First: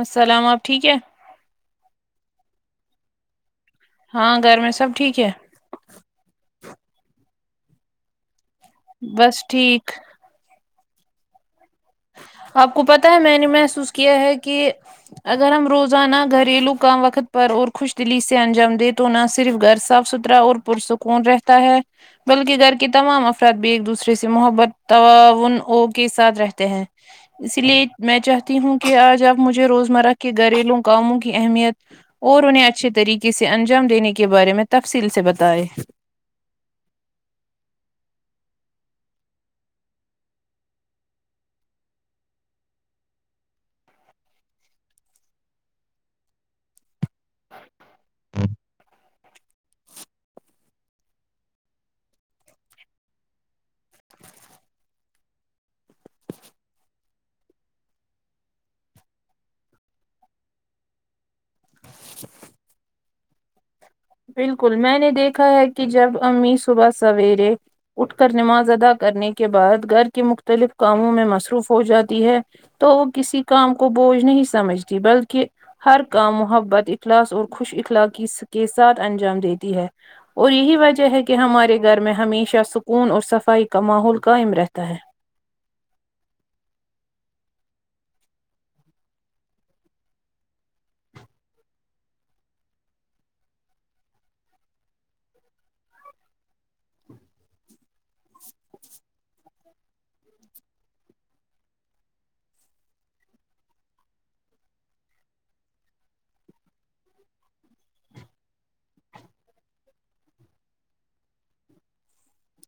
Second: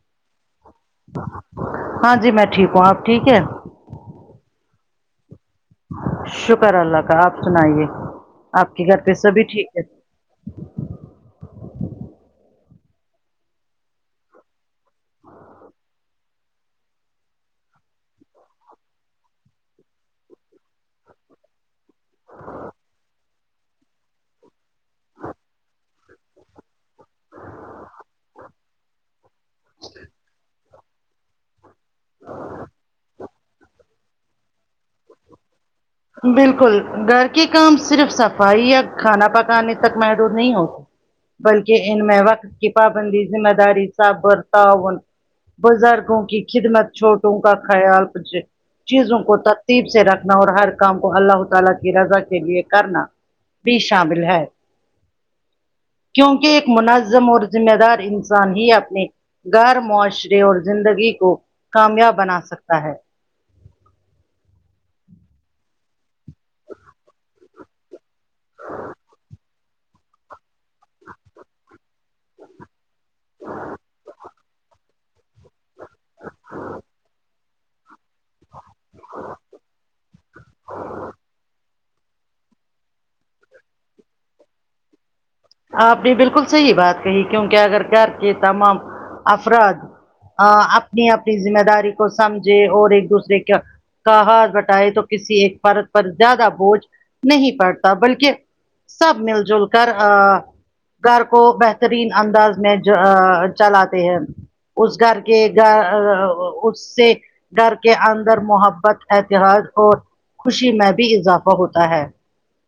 اسلام آپ ٹھیک ہے ہاں جی میں ٹھیک ہوں آپ ٹھیک ہے ہاں گھر میں سب ٹھیک ہے شکر اللہ کا آپ سنائیے آپ کے گھر پہ سبھی ٹھیک ہے آپ کو پتہ ہے میں نے محسوس کیا ہے کہ اگر ہم روزانہ گھریلو کام وقت پر اور خوش دلی سے انجام دے تو نہ صرف گھر صاف ستھرا اور پرسکون رہتا ہے بلکہ گھر کے تمام افراد بھی ایک دوسرے سے محبت تواون او کے ساتھ رہتے تے ہے اسی لیے میں چاہتی ہوں کہ آج آپ مجھے روزمرہ کے گھریلو کاموں کی اہمیت اور انہیں اچھے طریقے سے انجام دینے کی کے بارے میں تفصیل سے بتائے بالکل گھر کے کام صرف صفائی یا کھانا پکانے تک مہدود نہیں ہوتے بلکہ ان میں وقت کی پابندی ذمہ داری صاف برتا ہون بزرگوں کی خدمت چھوٹوں کا خیال کچھ چیزوں کو ترتیب سے رکھنا اور ہر کام کو اللہ تعالی کی رضا کے لیے کرنا بھی شامل ہے کیونکہ ایک منظم اور ذمہ دار انسان ہی اپنے گھر معاشرے اور زندگی کو کامیاب بنا سکتا ہے بالکل میں نے دیکھا ہے کہ جب امی صبح سویرے اٹھ کر نماز ادا کرنے کے بعد گھر کے مختلف کاموں میں مصروف ہو جاتی ہے تو وہ کسی کام کو بوجھ نہیں سمجھتی بلکہ ہر کام محبت اخلاص اور خوش اخلاق سے سات انجام دیتی ہے اور یہی وجہ ہے کہ ہمارے گھر میں ہمیشہ سکھ سکون اور صفائی کا ماحول قائم رہتا ہے آپ نے بالکل صحیح بات کہی کیونکہ اگر گھر کے تمام افراد اپنی اپنی ذمہ داری کو سمجھے اور ایک دوسرے کا کا ہاتھ بٹائے تو کسی ایک پرت پر زیادہ بوجھ نہیں پڑتا بلکہ سب مل جل کر ہاں گھر کو بہترین انداز میں جا چلاتے ہیں اس گھر کے گھر اس سے گھر کے اندر محبت احترج اور خوشی میں بھی اضافہ ہوتا ہے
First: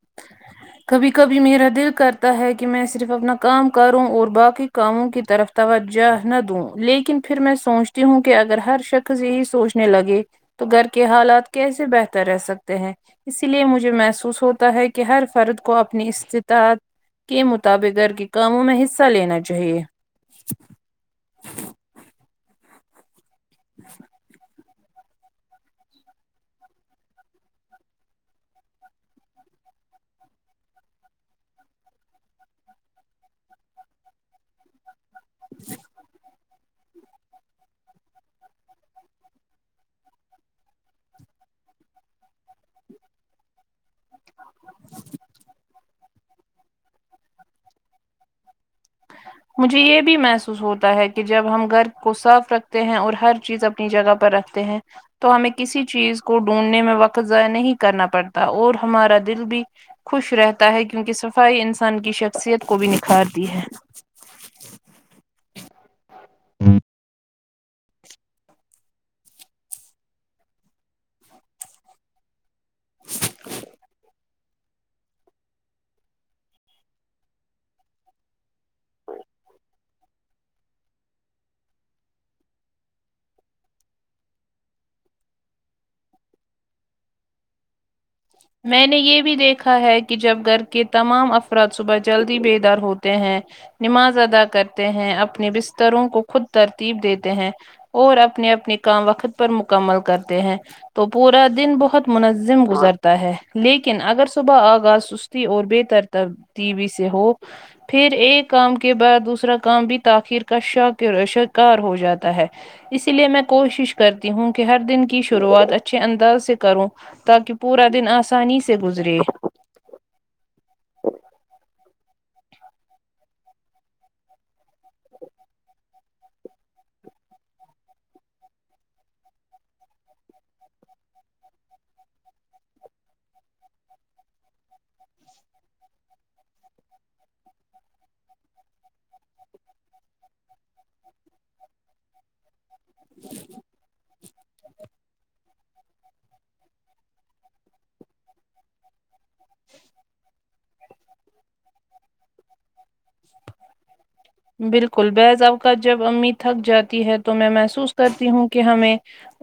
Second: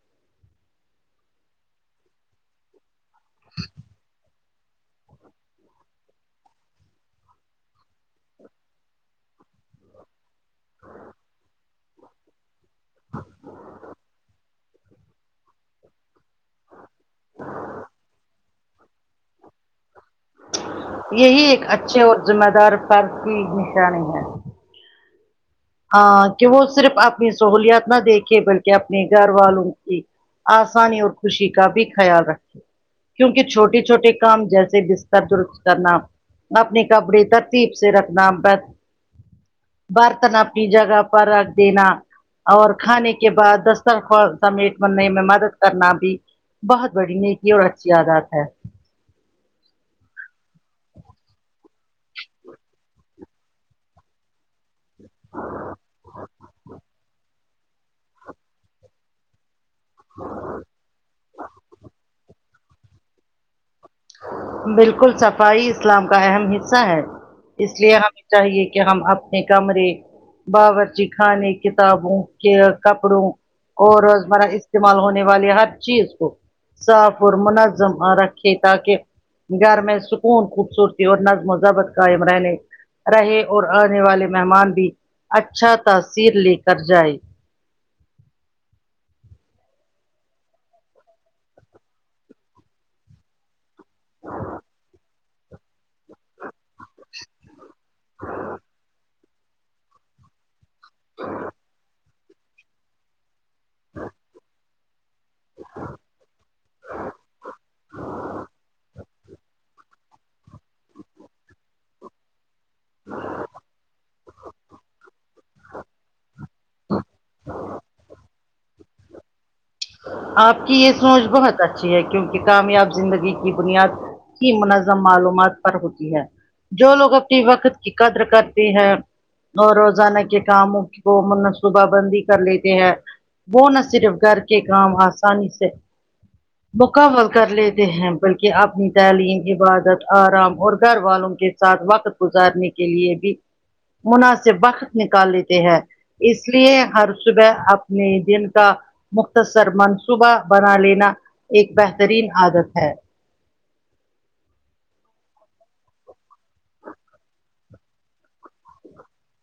[inaudible] کبھی کبھی میرا دل کرتا ہے کہ میں صرف اپنا کام کروں اور باقی کاموں کی طرف توجہ نہ دوں لیکن پھر میں سوچتی ہوں کہ اگر ہر شخص یہی سوچنے لگے تو گھر کے حالات کیسے بہتر رہ سکتے اسی لیے مجھے محسوس ہوتا ہے کہ ہر فرد کو اپنی استطاعت کے مطابق گھر کے کاموں میں حصہ لینا چاہیے یہی ایک اچھے اور ذمہ دار فرد کی نشانی ہے ہاں کہ وہ صرف اپنی سہولیات نہ دیکھے بلکہ اپنے گھر والوں کی آسانی اور خوشی کا بھی خیال رکھے کیونکہ چھوٹے چھوٹے کام جیسے بس سب درست کر نا اپنے کپڑے ترتیب سے رکھنا بر برتن اب نی جگہ پر رکھ دینا اور کھانے کے بعد دسترخوان سمیٹ بننے میں مدد کرنا بھی بہت بڑی نیکی اور اچھی عادات ہے [inaudible] مجھے یہ بھی محسوس ہوتا ہے کہ جب ہم گھر کو صاف رکھتے ہیں اور ہر چیز اپنی جگہ پر رکھتے ہیں تو ہمیں کسی چیز کو ڈھونڈنے میں وقت ضائع نہیں کرنا پڑتا اور ہمارا دل بھی خوش رہتا ہے کیونکہ صفائی انسان کی شخصیت کو بھی نکھارتی ہے بالکل صفائی اسلام کا اہم حصہ ہے اس لیے ہم چاہیے کہ ہم اپنے کمرے باورچی خانے کتابوں کہ کپڑوں اور روزمرہ اس استعمال ہونے والی ہر چیز کو صاف اور منظم رکھے تاکہ گھر میں سکون خوبصورتی اور نظم و ضبط قائم رہے رہے اور آنے والے مہمان بھی اچھا تاثیر لے کر جائے میں نے یہ بھی دیکھا ہے کہ جب گھر کے تمام افراد صبح جلدی بیدار ہوتے ہیں نماز ادا کرتے ہیں اپنے بستروں کو خود ترتیب دیتے ہیں اور اپنے اپنے کام وقت پر مکمل کرتے ہیں تو پورا دن بہت منظم گزرتا ہے لیکن اگر صبح آغاز سس او بےتر ترتیبی سے ہو پھر ایک کام کے بعد دوسرا کام بھی تاخیر کا ش شکار ہو جاتا ہے اسی لیے میں کوشش کر ہوں کہ ہر دن کی شروعات اچھے انداز سے کروں تاکہ پورا دن آسانی سے گزرے آپ کی یہ سوچ بہت اچھی ہے کیونکہ کامیاب زندگی کی بنیاد کی منظم معلومات پر ہوتی ہے جو لوگ اپنی وقت کی قدر کرتے ہیں اور روزانہ کے کاموں کو منصوبہ بندی کر لیتے ہیں وہ نہ صرف گھر کے کام آسانی سے مکمل کر لیتے ہیں بلکہ اپنی تعلیم عبادت آرام اور گھر والوں کے ساتھ وقت گزارنے کے لیے بھی مناسب وقت نکال لیتے ہیں اس لیے ہر صبح اپنے دن کا مختصر منصوبہ بنا لینا ایک بہترین عادت ہے بالکل بعض اوقات جب امی تھک جاتی ہے تو میں محسوس کرتی ہوں کہ ہمیں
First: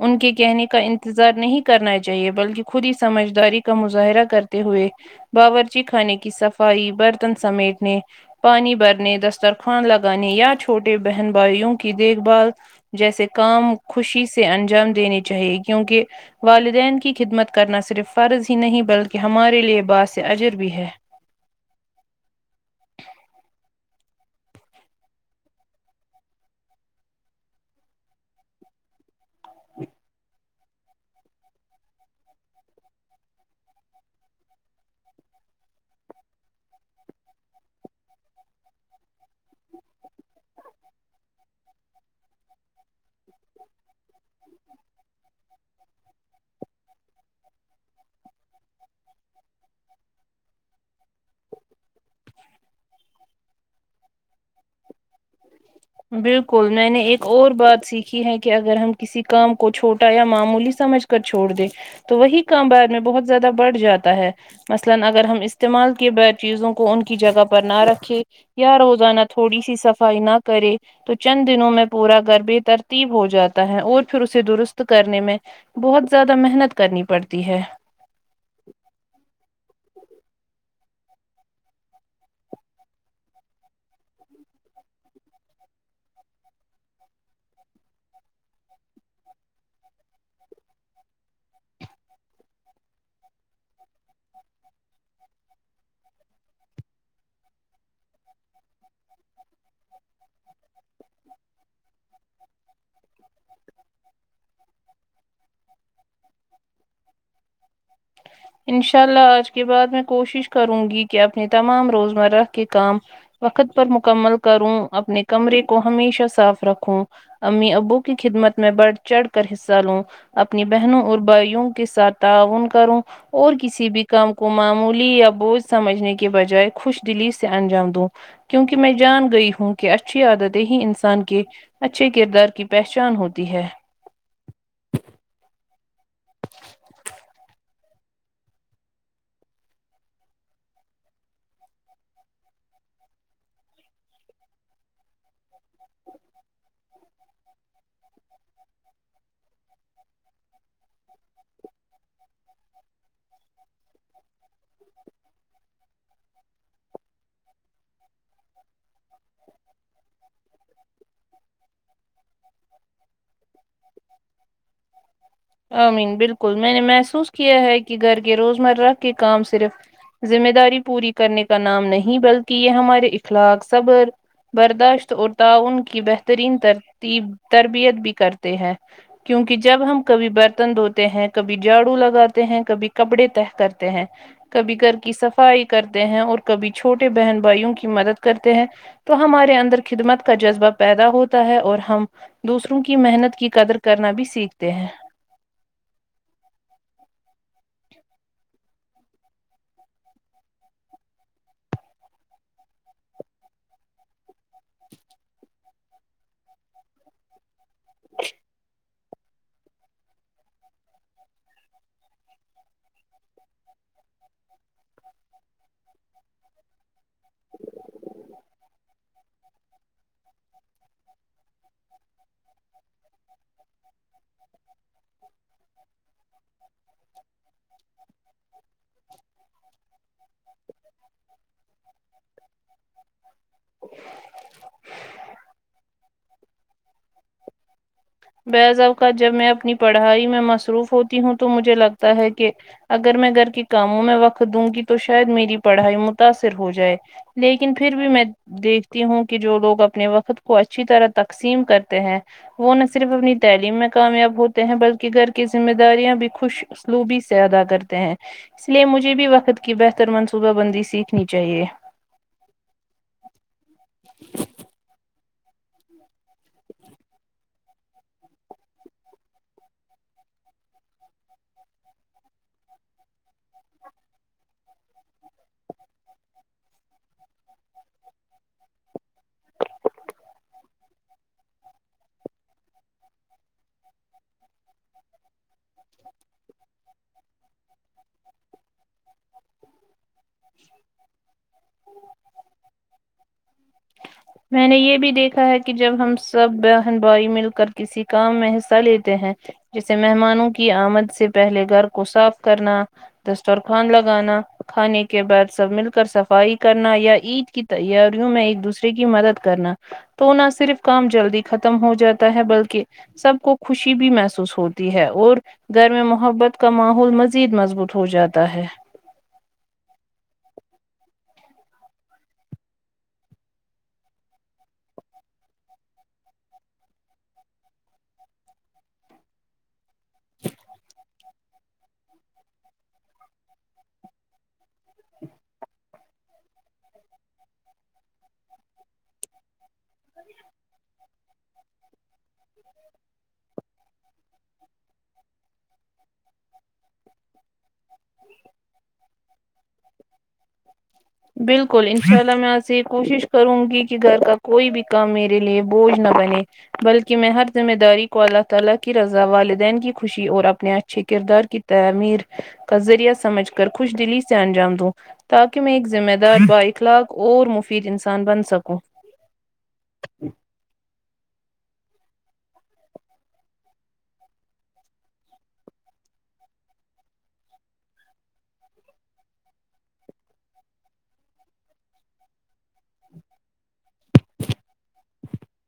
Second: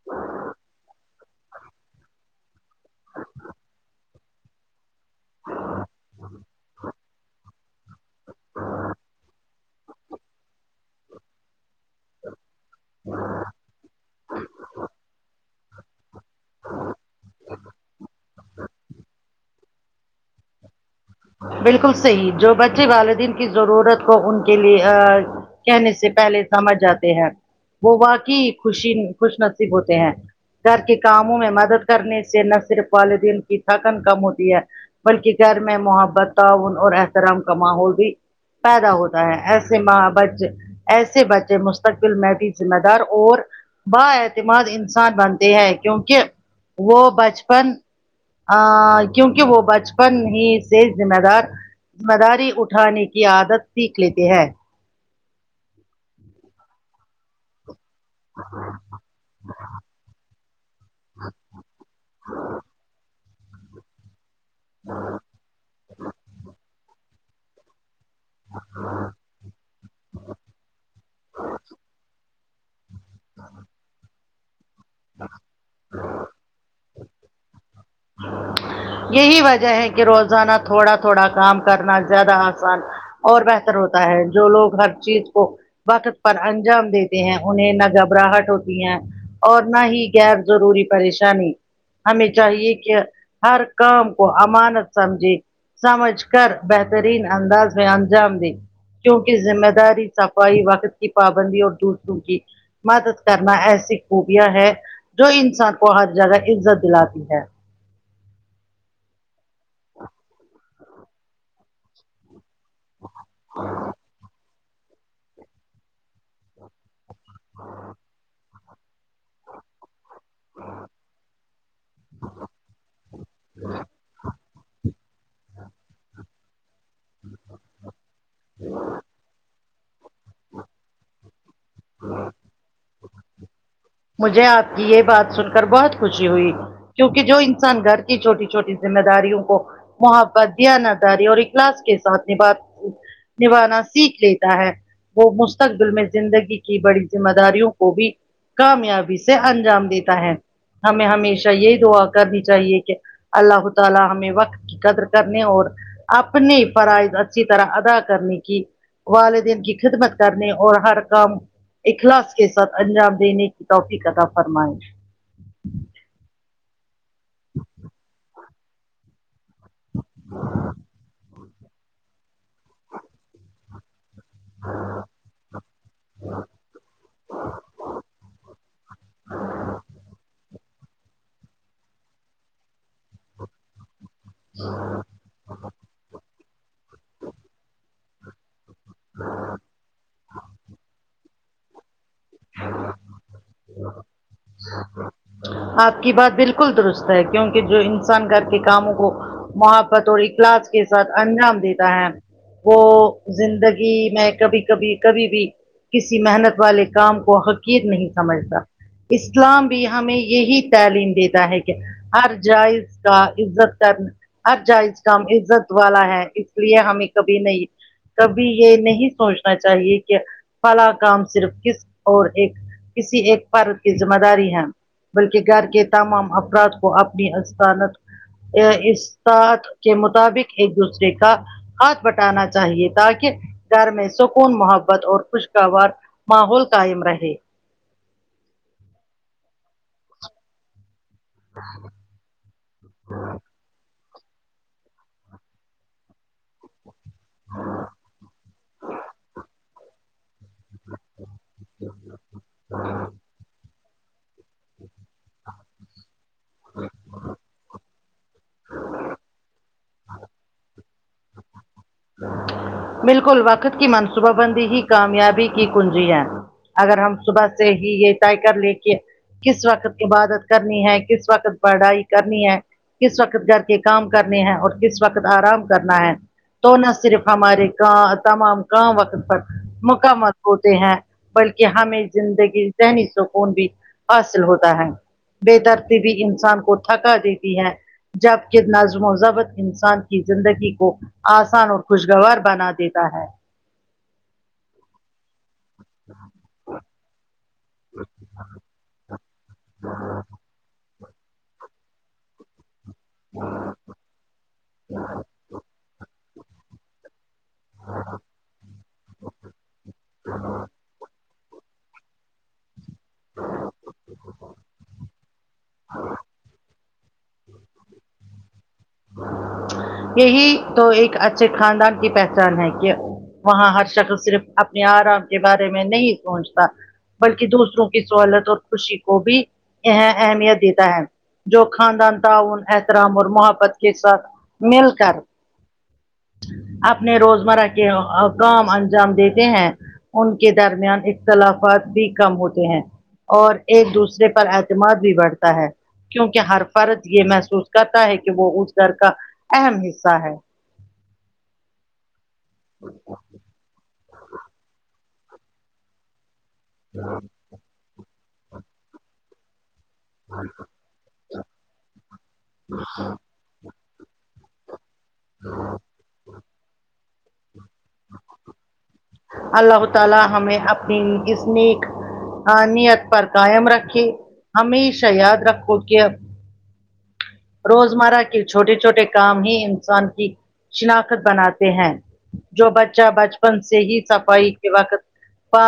ان کے کہنے کا انتظار نہیں کرنا چاہیے بلکہ خود ہی سمجھداری کا مظاہرہ کر ہوئے باورچی خانے کی صفائی برتن سمیٹنے پانی بھرنے دسترخوان لگانے یا چھوٹے بہن بھائیوں کی دیکھ بھال جیسے کام خوشی سے انجام دینے چاہیے کیونکہ والدین کی خدمت کرنا صرف فرض ہی نہیں بلکہ ہمارے لیے باعث اجر بھی ہے بالکل صحیح جو بچے والدین کی ضرورت کو ان کے لیے آ کہنے سے پہلے سمجھ جاتے ہیں وہ واقعی خوشی خوش نصیب ہوتے ہیں گھر کے کاموں میں مدد کرنے سے نہ صرف والدین کی تھکن کم ہوتی ہے بلکہ گھر میں محبت تعاون اور احترام کا ماحول بھی پیدا ہوتا ہے ایسے ماں بچے ایسے بچے مستقبل میں بھی ذمہ دار اور با اعتماد انسان بنتے ہے کیونکہ وہ بچپن آں کیونکہ وہ بچپن ہی سے ذمےدار ذمہ داری اٹھانے کی عادت سیکھ لیتے ہیں بالکل میں نے ایک اور بات سیکھی ہے کہ اگر ہم کسی کام کو چھوٹا یا معمولی سمجھ کر چھوڑ دے تو وہی کام بعد میں بہت زیادہ بڑھ جاتا ہے مثلا اگر ہم استعمال کیے بے چیزوں کو ان کی جگہ پر نہ رکھے یا روزانہ تھوڑی سی صفائی نہ کرے تو چند دنوں میں پورا گھر بے ترتیب ہو جاتا ہے اور پھر اسے درست کرنے میں بہت زیادہ محنت کرنی پڑتی ہے یہی وجہ ہے کہ روزانہ تھوڑا تھوڑا کام کرنا زیادہ آسان اور بہتر ہوتا ہے جو لوگ ہر چیز کو وقت پر انجام دیتے ہیں انہیں نہ گھبراہٹ ہوتی ہے اور نہ ہی غیر ضروری پریشانی ہمیں چاہیے کہ ہر کام کو امانت سمجھے سمجھ کر بہترین انداز میں انجام دے کیونکہ ذمہ داری صفائی وقت کی پابندی اور دوسروں کی مدد کرنا ایسی خوبیاں ہے جو انسان کو ہر جگہ عزت دلاتی ہے انشاء اللہ آج کے بعد میں کوشش کروں گی کہ اپنی تمام روزمرہ کے کام وقت پر مکمل کروں اپنے کمرے کو ہمیشہ صاف رکھوں امی ابو کی خدمت میں بڑھ چڑھ کر حصہ لوں اپنی بہنوں اور بھائیوں کے ساتھ تعاون کروں اور کسی بھی کام کو معمولی یا بوجھ سمجھنے کے بجائے خوش دلی سے انجام دوں کیونکہ میں جان گئی ہوں کہ اچھی عادتیں ہی انسان کے اچھے کردار کی پہچان ہوتی ہے مجھے آپ کی یہ بات سن کر بہت خوشی ہوئی کیونکہ جو انسان گھر کی چھوٹی چھوٹی ذمہ داریوں کو محبت دیانتداری اور اخلاص کے ساتھ میں بات نبھانا سیکھ لیتا ہے وہ مستقبل میں زندگی کی بڑی ذمہ داریوں کو بھی کامیابی سے انجام دیتا ہے ہمیں ہمیشہ یہ دعا کرنی چاہیے کہ اللہ تعالی ہمیں وقت کی قدر کرنے اور اپنے فرائض اچھی طرح ادا کرنے کی والدین کی خدمت کرنے اور ہر کام اخلاص کے ساتھ انجام دینے کی توفیق عطا فرمائش آمین بالکل میں نے محسوس کیا ہے کہ گھر کے روزمرہ کے کام صرف ذمہ داری پوری کرنے کا نام نہیں بلکہ یہ ہمارے اخلاق صبر برداشت اور تعاون کی بہترین ترتیب تربیت بھی کرتے ہیں کیونکہ جب ہم کبھی برتن دھوتے تے ہیں کبھی جاڑو لگاتے ہیں کبھی کپڑے طے کرتے ہیں کبھی گھر کی سف صفائی کرتے ہیں اور کبھی چھوٹے بہن بھائیوں کی مدد کرتے ہیں تو ہمارے اندر خدمت کا جذبہ پیدا ہوتا ہے اور ہم دوسروں کی محنت کی قدر کرنا بھی سیکھتے ہیں آپ کی بات بالکل درست ہے کیونکہ جو انسان گھر کے کاموں کو محبت اور اخلاص کے ساتھ انجام دیتا ہے وہ زندگی میں کبھی کبھی کبھی بھی کسی محنت والے کام کو حقیر نہیں سمجھتا اسلام بھی ہمیں یہی تعلیم دیتا ہے کہ ہر جائز کا عزت کر ہر جائز کام عزت والا ہے اس لیے ہمیں کبھی نہیں کبھی یہ نہیں سوچنا چاہیے کہ فلا کام صرف کس اور ایک کسی ایک پر کی ذمہ داری ہے بلکہ گھر کے تمام افراد کو اپنی اسانت اسطاعت کے مطابق ایک دوسرے کا ہاتھ بٹانا چاہیے تاکہ گھر میں سکون محبت اور خوشگوار ماحول قائم رہے بعض اوقا جب میں اپنی پڑھائی میں مصروف ہو تی ہوں تو مجھے لگتا ہے کہ اگر میں گھر کے کاموں میں وقت کھ دوں گی تو شاید میری پڑھائی متاثر ہو جائے لیکن پھر بھی میں دیکھتی ہوں کہ جو لوگ اپنے وقت کو اچھی طرح تقسیم کرتے ہیں وہ نہ صرف اپنی تعلیم میں کامیاب ہوتے ہیں بلکہ گھر کی ذمہ داریاں بھی خوش سلوبی سے ادا کرتے ہیں اس لیے مجھے بھی وقت کی بہتر منصوبہ بندی س نی چاہیے بالکل وقت کی منصوبہ بندی ہی کامیابی کی کنجی ہے اگر ہم صبح سے ہی یہ طے کر لے کے کس وقت عبادت کرنی ہے کس وقت پڑھائی کرنی ہے کس وقت گھر کے کام کرنے ہیں اور کس وقت آرام کرنا ہے تو نہ صرف ہمارے تمام کام وقت پر مقامات ہوتے ہیں بلکہ ہمیں زندگی ذہنی سکون بھی حاصل ہوتا ہے بے درتی بھی انسان کو تھکا دیتی ہے جبکہ نظم و ضبط انسان کی زندگی کو آسان اور خوشگوار بنا دیتا ہے میں نے یہ بھی دیکھا ہے کہ جب ہم سب بہن بھائی مل کر کسی کام میں حصہ لیتے ہیں جیسے مہمانوں کی آمد سے پہلے گھر کو صاف کرنا دستر خوان لگانا کھانے کے بعد سب مل کر صفائی کرنا یا عید کی تیاریوں میں ایک دوسرے کی مدد کرنا تو نہ صرف کام جلدی ختم ہو جاتا ہے بلکہ سب کو خوشی بھی محسوس ہوتی ہے اور گھر میں محبت کا ماحول مزید مضبوط ہو جاتا ہے یہی تو ایک اچھے خاندان کی پہچان ہے کہ وہاں ہر شکل صرف اپنے آرام کے بارے میں نہیں سوچتا بلکہ دوسروں کی سہولت اور خوشی کو بھی اہمیت دیتا ہے جو خاندان تعاون احترام اور محبت کے ساتھ مل کر اپنے روزمرہ کے کام انجام دیتے ہیں ان کے درمیان اختلافات بھی کم ہوتے ہیں اور ایک دوسرے پر اعتماد بھی بڑھتا ہے کیونکہ ہر فرد یہ محسوس کرتا ہے کہ وہ اس گھر کا اہم حصہ ہے بالکل ان شاء اللہ میں آپ سے یہ کوشش کروں گی کہ گھر کا کوئی بھی کام میرے لیے بوجھ نہ بنے بلکہ میں ہر ذمہ داری کو اللہ تعالی کی رضا والدین کی خوشی اور اپنے اچھے کردار کی تعمیر کا ذریعہ سمجھ کر خوش دلی سے انجام دوں تاکہ میں ایک ذمہ دار بائک کب اور مفید انسان بن سکوں اللہ تعالی ہمیں اپنی اس نیک نیت پر قائم رکھے ہمیشہ یاد رکھو کہ روزمرہ کے چھوٹے چھوٹے کام ہی انسان کی شناخت بناتے ہیں جو بچہ بچپن سے ہی صفائی کے وقت پا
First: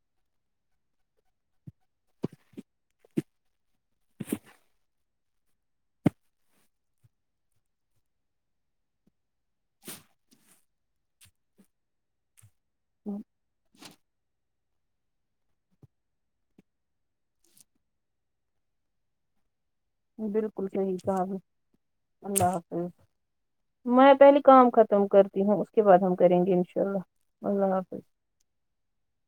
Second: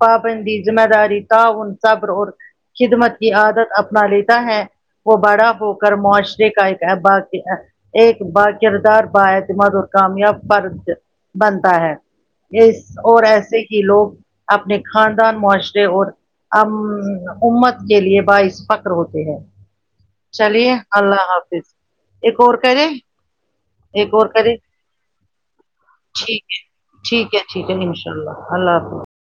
پابندی زمیداری تاؤن صبر اور خدمت کی عادت اپنا لیتا ہے وہ بڑا ہو کر معاشرے کا ایک احباس بھی آ ایک با کردار با اعتماد اور کامیاب فرض بنتا ہے اس اور ایسے ہی لوگ اپنے خاندان معاشرے اور ام امت کے لیے باعث فخر ہوتے ہیں بالکل چلیے صحیح کہا اللہ آپ نے، حافظ ایک اللہ اور کرے حافظ ایک میں اور پہلے کرے کام ختم کرتی ہوں اس کے بعد ہم ٹھیک کریں گے ہے انشاء ٹھیک ہے اللہ ٹھیک ہے اللہ ان حافظ شاء اللہ اللہ حافظ